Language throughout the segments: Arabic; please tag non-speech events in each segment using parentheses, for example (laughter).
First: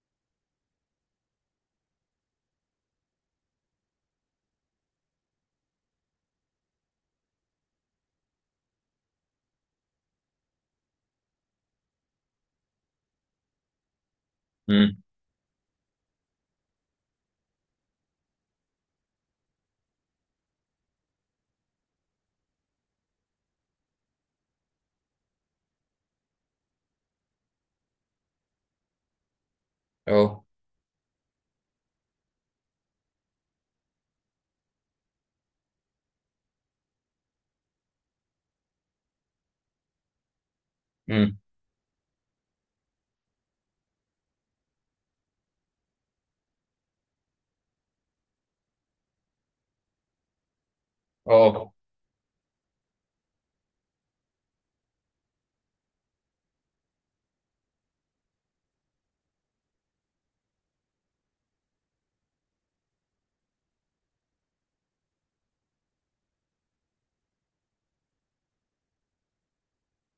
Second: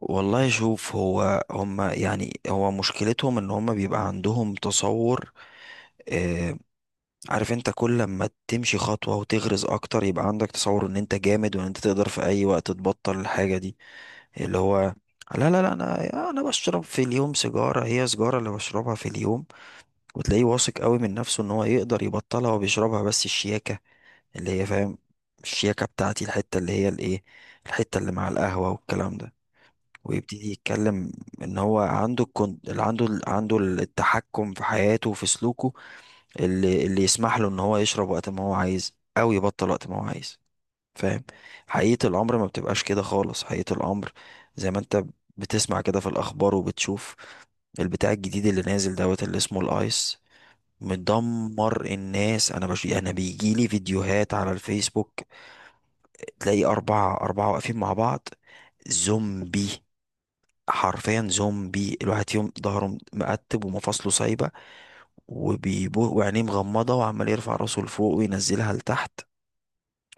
والله، شوف، هو هما يعني هو مشكلتهم ان هما بيبقى عندهم تصور. آه. عارف انت، كل لما تمشي خطوة وتغرز اكتر، يبقى عندك تصور ان انت جامد، وان انت تقدر في اي وقت تبطل الحاجة دي. اللي هو، امم. لا، لا، لا، انا بشرب في اليوم سيجارة، هي سيجارة اللي بشربها في اليوم. وتلاقيه واثق قوي من نفسه ان هو يقدر يبطلها، وبيشربها بس الشياكة. اللي هي، فاهم؟ الشياكة بتاعتي، الحتة اللي هي الايه، الحتة اللي مع القهوة والكلام ده. اه. ويبتدي يتكلم ان هو عنده الكون... عنده ال- عنده التحكم في حياته وفي سلوكه. اللي يسمح له ان هو يشرب وقت ما هو عايز، او يبطل وقت ما هو عايز. فاهم؟ امم. حقيقة الامر ما بتبقاش كده خالص، حقيقة الامر. زي ما انت بتسمع كده في الاخبار وبتشوف، البتاع الجديد اللي نازل دوت، اللي اسمه الايس، اه. مدمر الناس. انا بيجيلي فيديوهات على الفيسبوك، تلاقي اربعة اربعة واقفين مع بعض، زومبي، حرفيا زومبي، الواحد فيهم ظهره مقتب ومفاصله سايبة، وبيبو وعينيه مغمضة، وعمال يرفع راسه لفوق وينزلها لتحت،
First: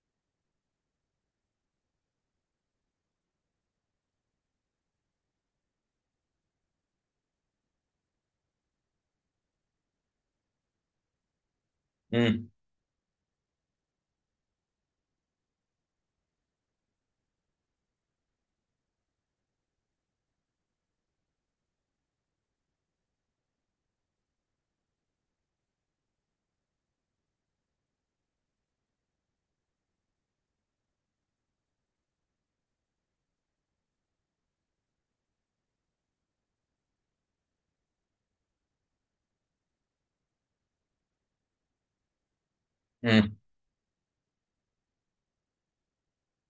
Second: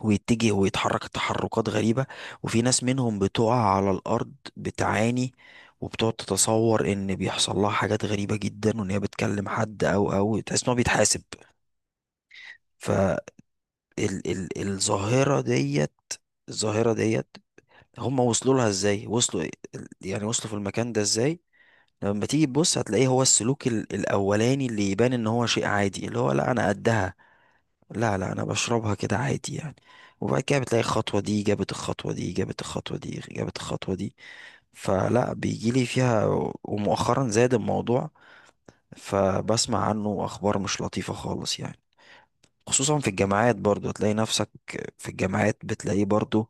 ويتجه ويتحرك تحركات غريبة. وفي ناس منهم بتقع على الأرض بتعاني، وبتقعد تتصور إن بيحصل لها حاجات غريبة جدا، وإن هي بتكلم حد، أو تحس إن هو بيتحاسب. امم. فالظاهرة ديت الظاهرة ديت، هم وصلوا لها إزاي، وصلوا إيه؟ يعني وصلوا في المكان ده إزاي؟ لما تيجي تبص هتلاقيه هو السلوك الاولاني اللي يبان ان هو شيء عادي، اللي هو لا انا قدها، لا، لا، انا بشربها كده عادي يعني. وبعد كده بتلاقي الخطوة دي جابت الخطوة دي، جابت الخطوة دي، جابت الخطوة دي. فلا بيجيلي فيها. ومؤخرا زاد الموضوع، فبسمع عنه اخبار مش لطيفة خالص يعني. خصوصا في امم. الجامعات برضو تلاقي نفسك، في الجامعات بتلاقيه برضو،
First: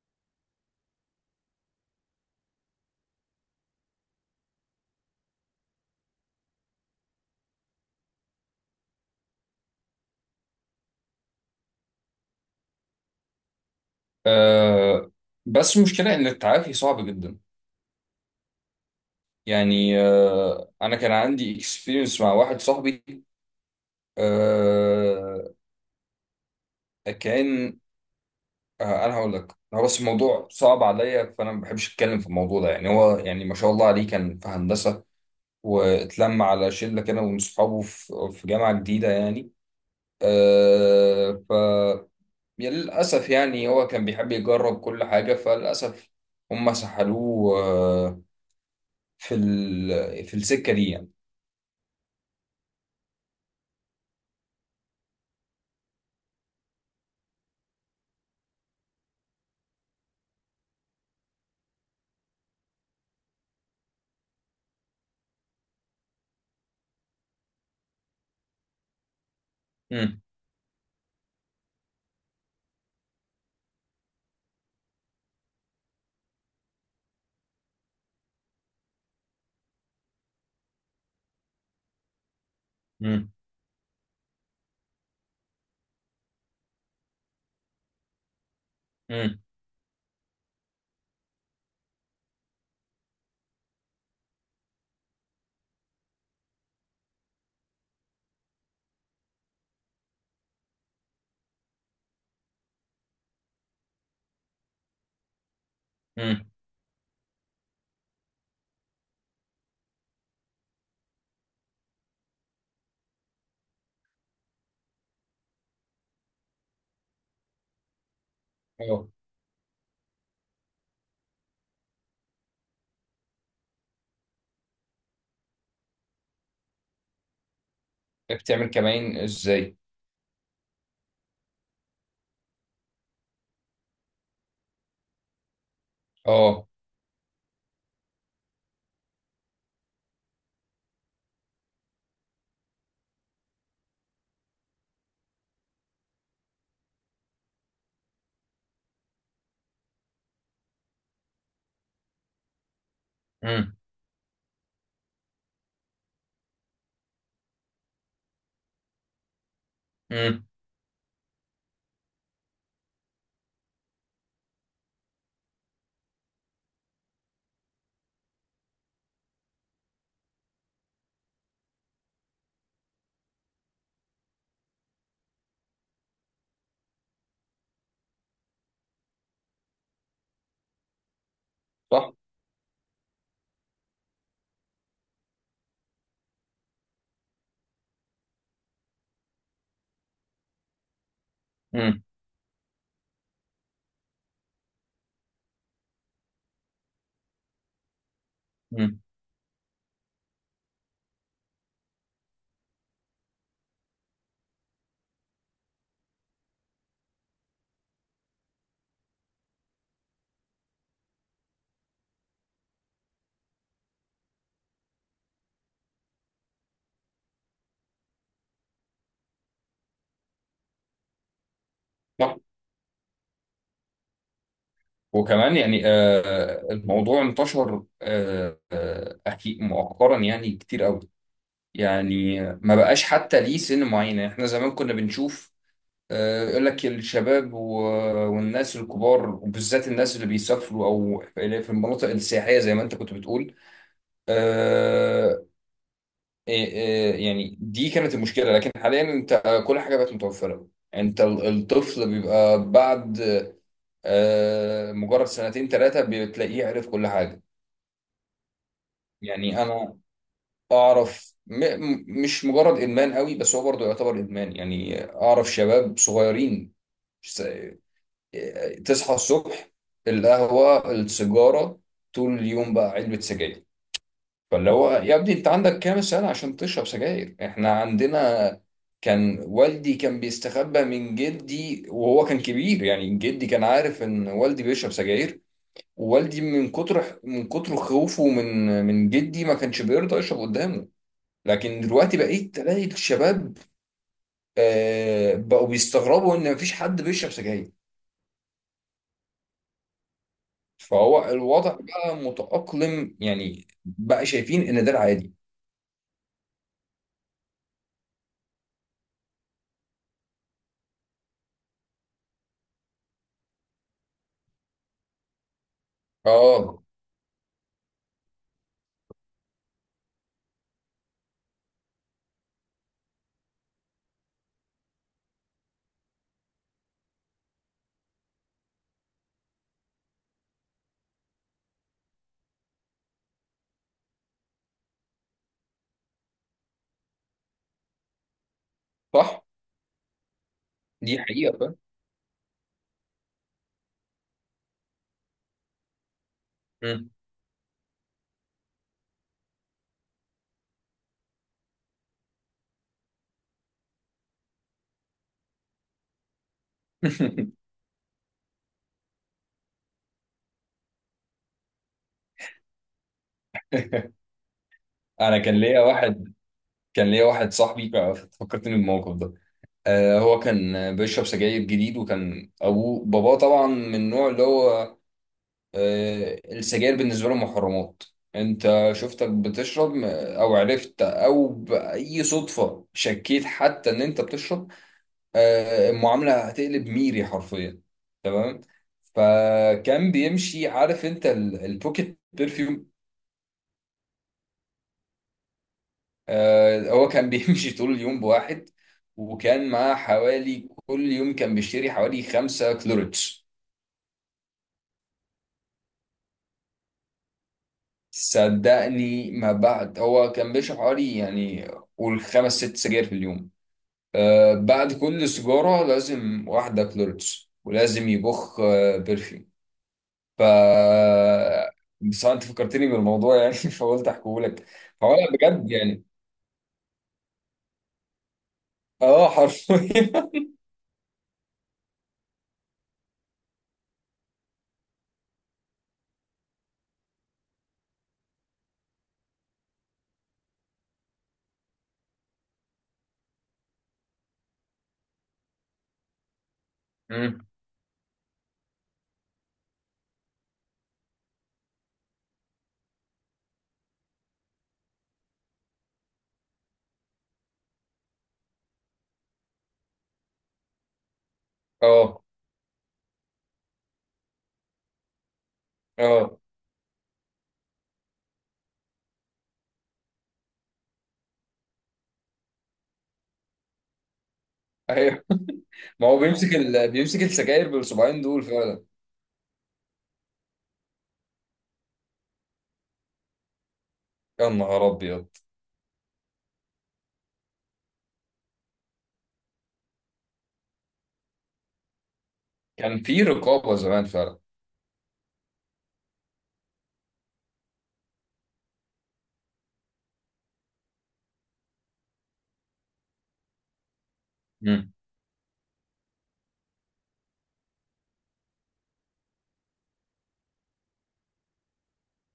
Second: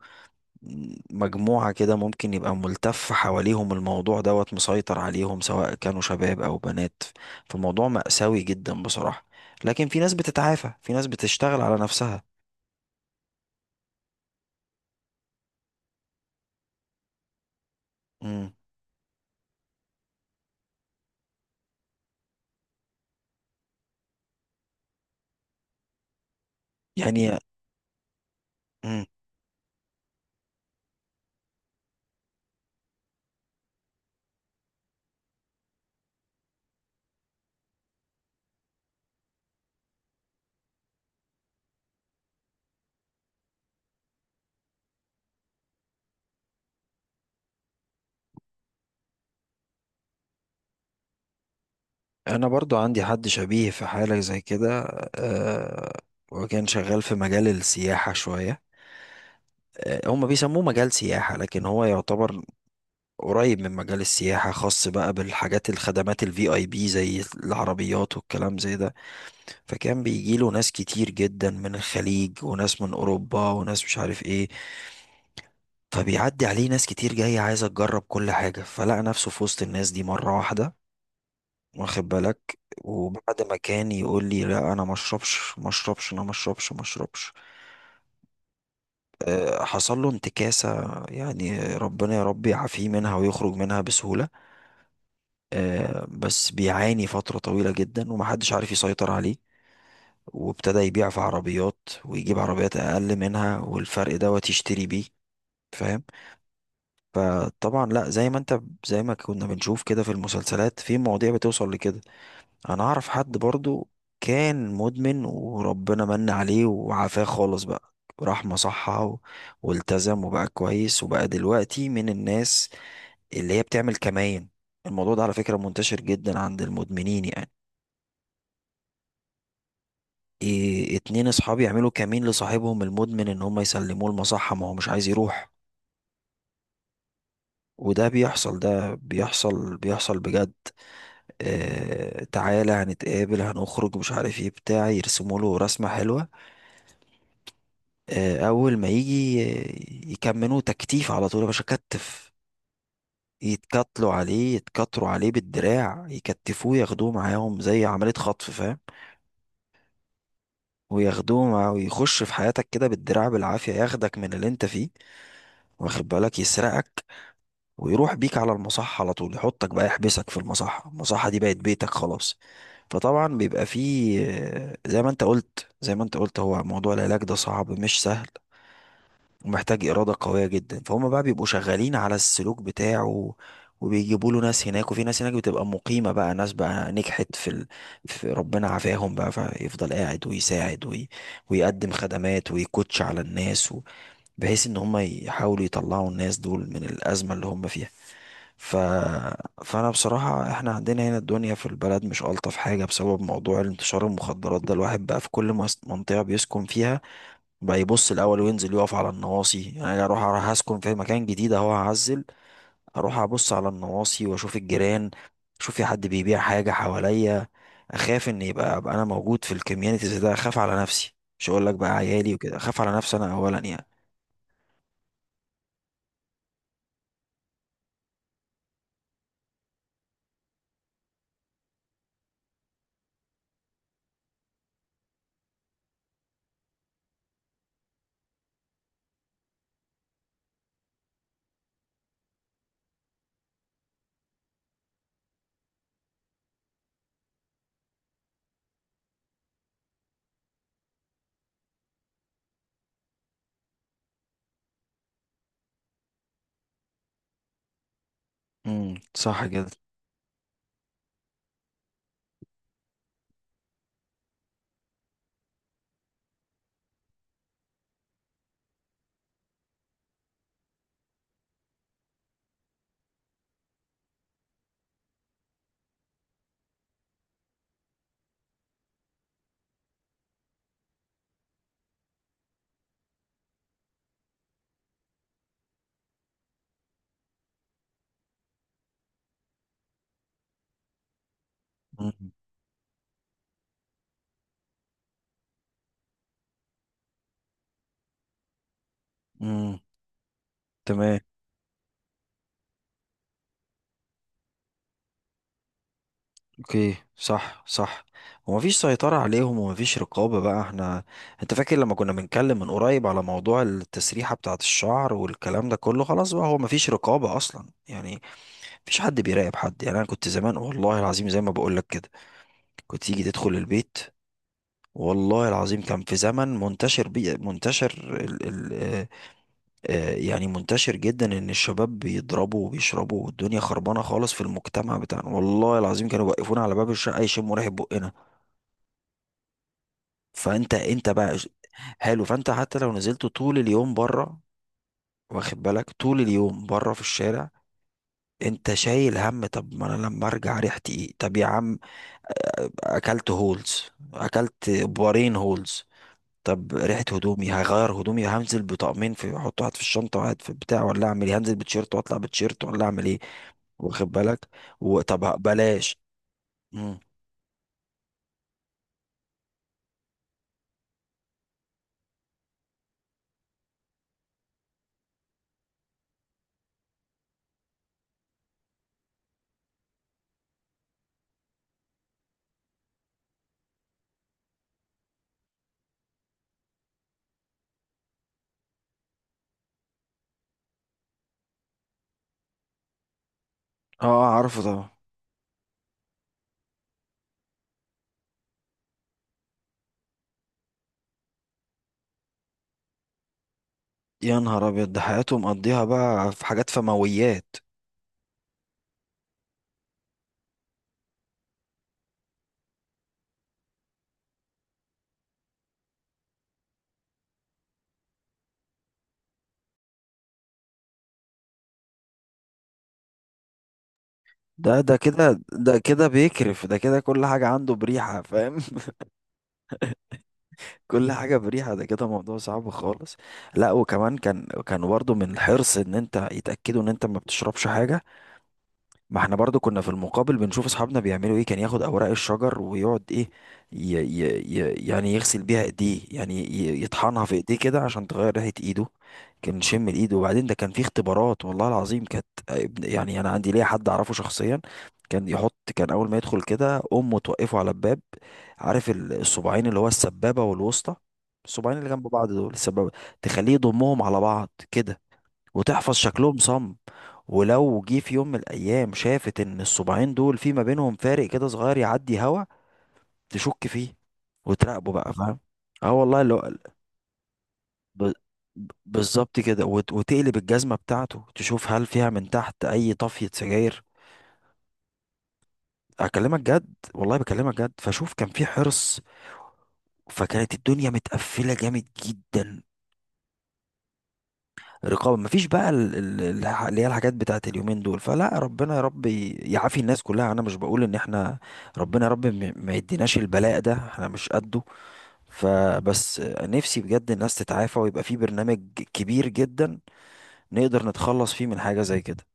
مجموعة كده ممكن يبقى ملتف حواليهم الموضوع دوت مسيطر عليهم، سواء كانوا شباب أو بنات. فالموضوع مأساوي جدا بصراحة. لكن في ناس بتتعافى، في ناس بتشتغل على نفسها. آه. بس المشكله ان التعافي صعب جدا. مم. يعني انا كان عندي اكسبيرينس مع واحد صاحبي. آه. يعني. كان مم. انا هقول لك، هو بس الموضوع صعب عليا، فانا ما بحبش اتكلم في الموضوع ده، يعني هو يعني ما شاء الله عليه كان في هندسه. واتلم على شله كده من صحابه في جامعه جديده، يعني. آه ف يا للأسف، يعني هو كان بيحب يجرب كل حاجة، فللأسف هم سحلوه، في السكة دي، يعني. أنا برضو عندي حد شبيه في حالة زي كده. أه. وكان شغال في مجال السياحة شوية. أه، هم بيسموه مجال سياحة لكن هو يعتبر قريب من مجال السياحة، خاص بقى بالحاجات الخدمات الفي اي بي زي العربيات والكلام زي ده. فكان مم. بيجيله ناس كتير جدا من الخليج، وناس من اوروبا، وناس مش عارف ايه. فبيعدي عليه ناس كتير جاية عايزة تجرب كل حاجة، فلقى نفسه في وسط الناس دي مرة واحدة. واخد بالك. مم. وبعد ما كان يقول لي لا انا ما اشربش ما اشربش، انا ما اشربش ما اشربش. مم. آه، حصل له انتكاسة يعني، ربنا يا رب يعافيه منها ويخرج منها بسهولة. آه، بس بيعاني فترة طويلة جدا، ومحدش عارف يسيطر عليه. وابتدى يبيع في عربيات ويجيب عربيات اقل منها، والفرق دوت يشتري بيه. فاهم؟ مم. فطبعا لا، زي ما انت، زي ما كنا بنشوف كده في المسلسلات، في مواضيع بتوصل لكده. انا اعرف حد برضو كان مدمن، وربنا من عليه وعافاه خالص بقى. راح مصحة اه. والتزم وبقى كويس، وبقى دلوقتي من الناس اللي هي بتعمل كمائن. الموضوع ده على فكرة منتشر جدا عند المدمنين يعني. بتعمل كمائن ازاي؟ إيه، اتنين اصحابي يعملوا كمين لصاحبهم المدمن ان هم يسلموه المصحة، ما هو مش عايز يروح. اه. وده بيحصل، ده بيحصل بيحصل بجد. اه، تعالى هنتقابل هنخرج مش عارف ايه بتاع، يرسموا له رسمة حلوة. اه، اول ما يجي يكملوه تكتيف على طول يا باشا كتف. مم. يتكتلوا عليه، يتكتروا عليه بالدراع، يكتفوه، ياخدوه معاهم زي عملية خطف، فاهم؟ مم. وياخدوه مع ويخش في حياتك كده بالدراع بالعافية، ياخدك من اللي انت فيه. واخد بالك، يسرقك، ويروح بيك على المصحة على طول، يحطك بقى يحبسك في المصحة. المصحة دي بقت بيتك خلاص. فطبعا بيبقى فيه زي ما انت قلت، هو موضوع العلاج ده صعب مش سهل. ومحتاج إرادة قوية جدا، فهم بقى بيبقوا شغالين صح. على السلوك بتاعه. وبيجيبوا له ناس هناك، وفي ناس هناك بتبقى مقيمة بقى، ناس بقى نجحت في ربنا عافاهم بقى، فيفضل قاعد ويساعد ويقدم مم. خدمات، ويكوتش على الناس، بحيث ان هم يحاولوا يطلعوا الناس دول من الازمه اللي هم فيها. ف... مم. فانا بصراحه احنا عندنا هنا الدنيا في البلد مش الطف حاجه بسبب موضوع الانتشار المخدرات ده، الواحد بقى في كل منطقه بيسكن فيها بقى يبص الاول وينزل يقف على النواصي، يعني انا اروح اسكن في مكان جديد اهو هعزل، اروح ابص على النواصي واشوف الجيران، اشوف في حد بيبيع حاجه حواليا، اخاف ان يبقى ابقى انا موجود في الكوميونيتيز ده، اخاف على نفسي، مش هقول لك بقى عيالي صح. وكده، اخاف على نفسي انا اولا يعني. وكمان، يعني الموضوع انتشر، أكيد مؤخرا، يعني كتير قوي. يعني ما بقاش حتى ليه سن معين، يعني احنا زمان كنا بنشوف، يقول لك الشباب والناس الكبار، وبالذات الناس اللي بيسافروا او اللي في المناطق السياحيه، زي ما انت كنت بتقول. آه. إيه، يعني دي كانت المشكله، لكن حاليا انت، كل حاجه بقت متوفره. انت الطفل بيبقى بعد مجرد سنتين ثلاثه، بتلاقيه عرف كل حاجه. صح يعني كده. انا اعرف، مش مجرد ادمان قوي، بس هو برضه يعتبر ادمان. يعني اعرف شباب صغيرين، تصحى الصبح، القهوة السيجارة، طول اليوم بقى علبة سجاير. فاللي هو، يا ابني انت عندك كام سنة عشان تشرب سجاير؟ احنا عندنا كان والدي كان بيستخبى من جدي وهو كان كبير، يعني جدي كان عارف ان والدي بيشرب سجاير. ووالدي من كتر خوفه من جدي، ما كانش بيرضى يشرب قدامه. لكن دلوقتي امم. بقيت تلاقي الشباب، بقوا بيستغربوا ان مفيش حد بيشرب سجاير. امم. تمام. فهو الوضع بقى متأقلم، يعني بقى شايفين ان ده العادي. اوكي، صح، صح. ومفيش سيطرة عليهم، ومفيش رقابة بقى، احنا، انت فاكر لما كنا بنتكلم من قريب على موضوع التسريحة بتاعة الشعر والكلام ده كله؟ خلاص بقى هو اه. مفيش رقابة اصلا يعني. مفيش حد بيراقب حد يعني، انا كنت زمان والله العظيم زي ما بقول لك كده، كنت تيجي تدخل البيت، والله العظيم كان في زمن منتشر. يعني منتشر جدا ان الشباب بيضربوا وبيشربوا، والدنيا خربانه خالص في المجتمع بتاعنا، والله العظيم كانوا بيوقفونا على باب الشقه يشموا ريحه بقنا. صح. فانت دي بقى حقيقة، فاهم. حلو، فانت حتى لو نزلت طول اليوم بره، واخد بالك، طول اليوم بره في مم. الشارع. انت شايل هم، طب ما انا لما ارجع ريحتي ايه؟ طب يا عم، آه، اكلت هولز، اكلت بارين هولز. طب ريحه هدومي، (laughs) هغير هدومي؟ هنزل بطقمين، في احط واحد في الشنطه واحد في البتاع، ولا اعمل ايه؟ هنزل بتيشيرت واطلع بتيشيرت، ولا اعمل ايه؟ واخد بالك. انا وطب كان ليا بلاش. واحد. مم. كان ليا واحد صاحبي فكرتني بالموقف ده. هو كان بيشرب سجاير جديد، وكان باباه طبعا من النوع اللي هو السجاير بالنسبة له محرمات. انت شفتك بتشرب او عرفت او بأي صدفة شكيت حتى ان انت بتشرب؟ المعاملة هتقلب ميري حرفيا. تمام. فكان بيمشي، عارف انت البوكيت برفيوم؟ اه، عارفه طبعا. هو كان بيمشي (laughs) طول اليوم بواحد. وكان معاه حوالي كل يوم كان بيشتري حوالي خمسة كلوريتش. يا نهار ابيض، ده حياته مقضيها بقى في حاجات فمويات. صدقني، ما بعد هو كان بيشرب حوالي، يعني قول خمس ست سجاير في اليوم. بعد كل سيجارة لازم واحدة كلوريتش، ولازم يبخ برفيوم. ف بس انت فكرتني بالموضوع، يعني (laughs) فقلت احكيه لك. ده هو انا كده، بجد، ده يعني. كده بيكرف، ده كده كل حاجة عنده بريحة، فاهم؟ (laughs) اه، حرفيا. (laughs) كل حاجة بريحة، ده كده موضوع صعب خالص. لا، وكمان كان برضه من الحرص ان انت يتأكدوا ان انت ما بتشربش حاجة. ما احنا برضو كنا في المقابل بنشوف اصحابنا بيعملوا ايه، كان ياخد اوراق الشجر ويقعد ايه ي ي ي يعني يغسل بيها ايديه، يعني يطحنها في مم. ايديه كده عشان تغير ريحة ايده. كان شم الايد. وبعدين ده كان في اختبارات والله العظيم يعني انا عندي ليا حد اعرفه شخصيا، كان اول ما يدخل كده، امه توقفه على الباب. عارف الصباعين اللي هو السبابة والوسطى، الصباعين اللي جنب اه. بعض دول السبابة، تخليه يضمهم على بعض كده، وتحفظ شكلهم اه. صم. ولو جه في يوم من الايام شافت ان الصباعين دول في ما بينهم فارق كده صغير يعدي هوا، تشك فيه، وتراقبه بقى، ايوه، فاهم؟ اه، ما هو والله اللي هو، بيمسك السجاير ب- بالصباعين دول ب- فعلا. بالظبط كده، وتقلب الجزمه بتاعته تشوف هل فيها من تحت اي طفيه سجاير. يا نهار ابيض. اكلمك جد، والله بكلمك جد، فشوف كان في حرص، فكانت الدنيا متقفله جامد جدا. كان في رقابه زمان فعلا. رقابة مفيش بقى اللي هي الحاجات بتاعت اليومين دول، فلا ربنا يا رب يعافي الناس كلها، انا مش بقول ان احنا، ربنا يا رب ما يديناش البلاء ده، احنا مش قده. مم. فبس نفسي بجد الناس تتعافى، ويبقى في برنامج كبير جدا نقدر نتخلص فيه من حاجة زي كده،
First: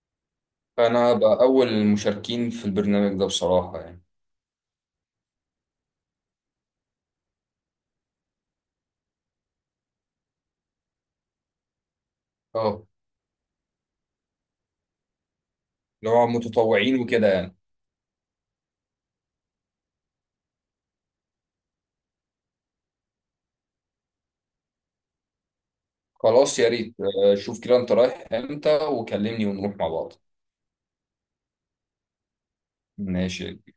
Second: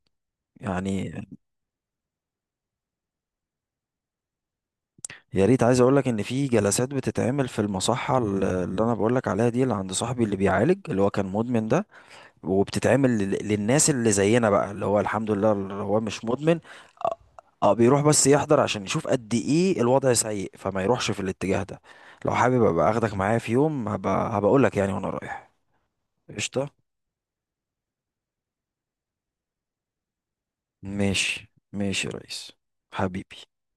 فانا يعني. هبقى اول المشاركين في البرنامج ده بصراحه، يعني. يا ريت، عايز اقول لك ان في جلسات بتتعمل في المصحة اللي انا بقول لك عليها دي، اللي عند صاحبي اللي بيعالج اللي هو كان مدمن ده، اه. وبتتعمل للناس اللي زينا بقى، اللي هو الحمد لله اللي هو اللي مش هو مدمن. متطوعين اه. وكده، يعني. آه، بيروح بس يحضر عشان يشوف قد ايه الوضع سيء، فما يروحش في الاتجاه ده. لو حابب ابقى اخدك معايا في يوم، هبقول لك يعني وانا رايح. خلاص، يا قشطة. ريت، شوف كده انت رايح امتى وكلمني ونروح مع بعض. ماشي ماشي يا ريس. حبيبي. ماشي.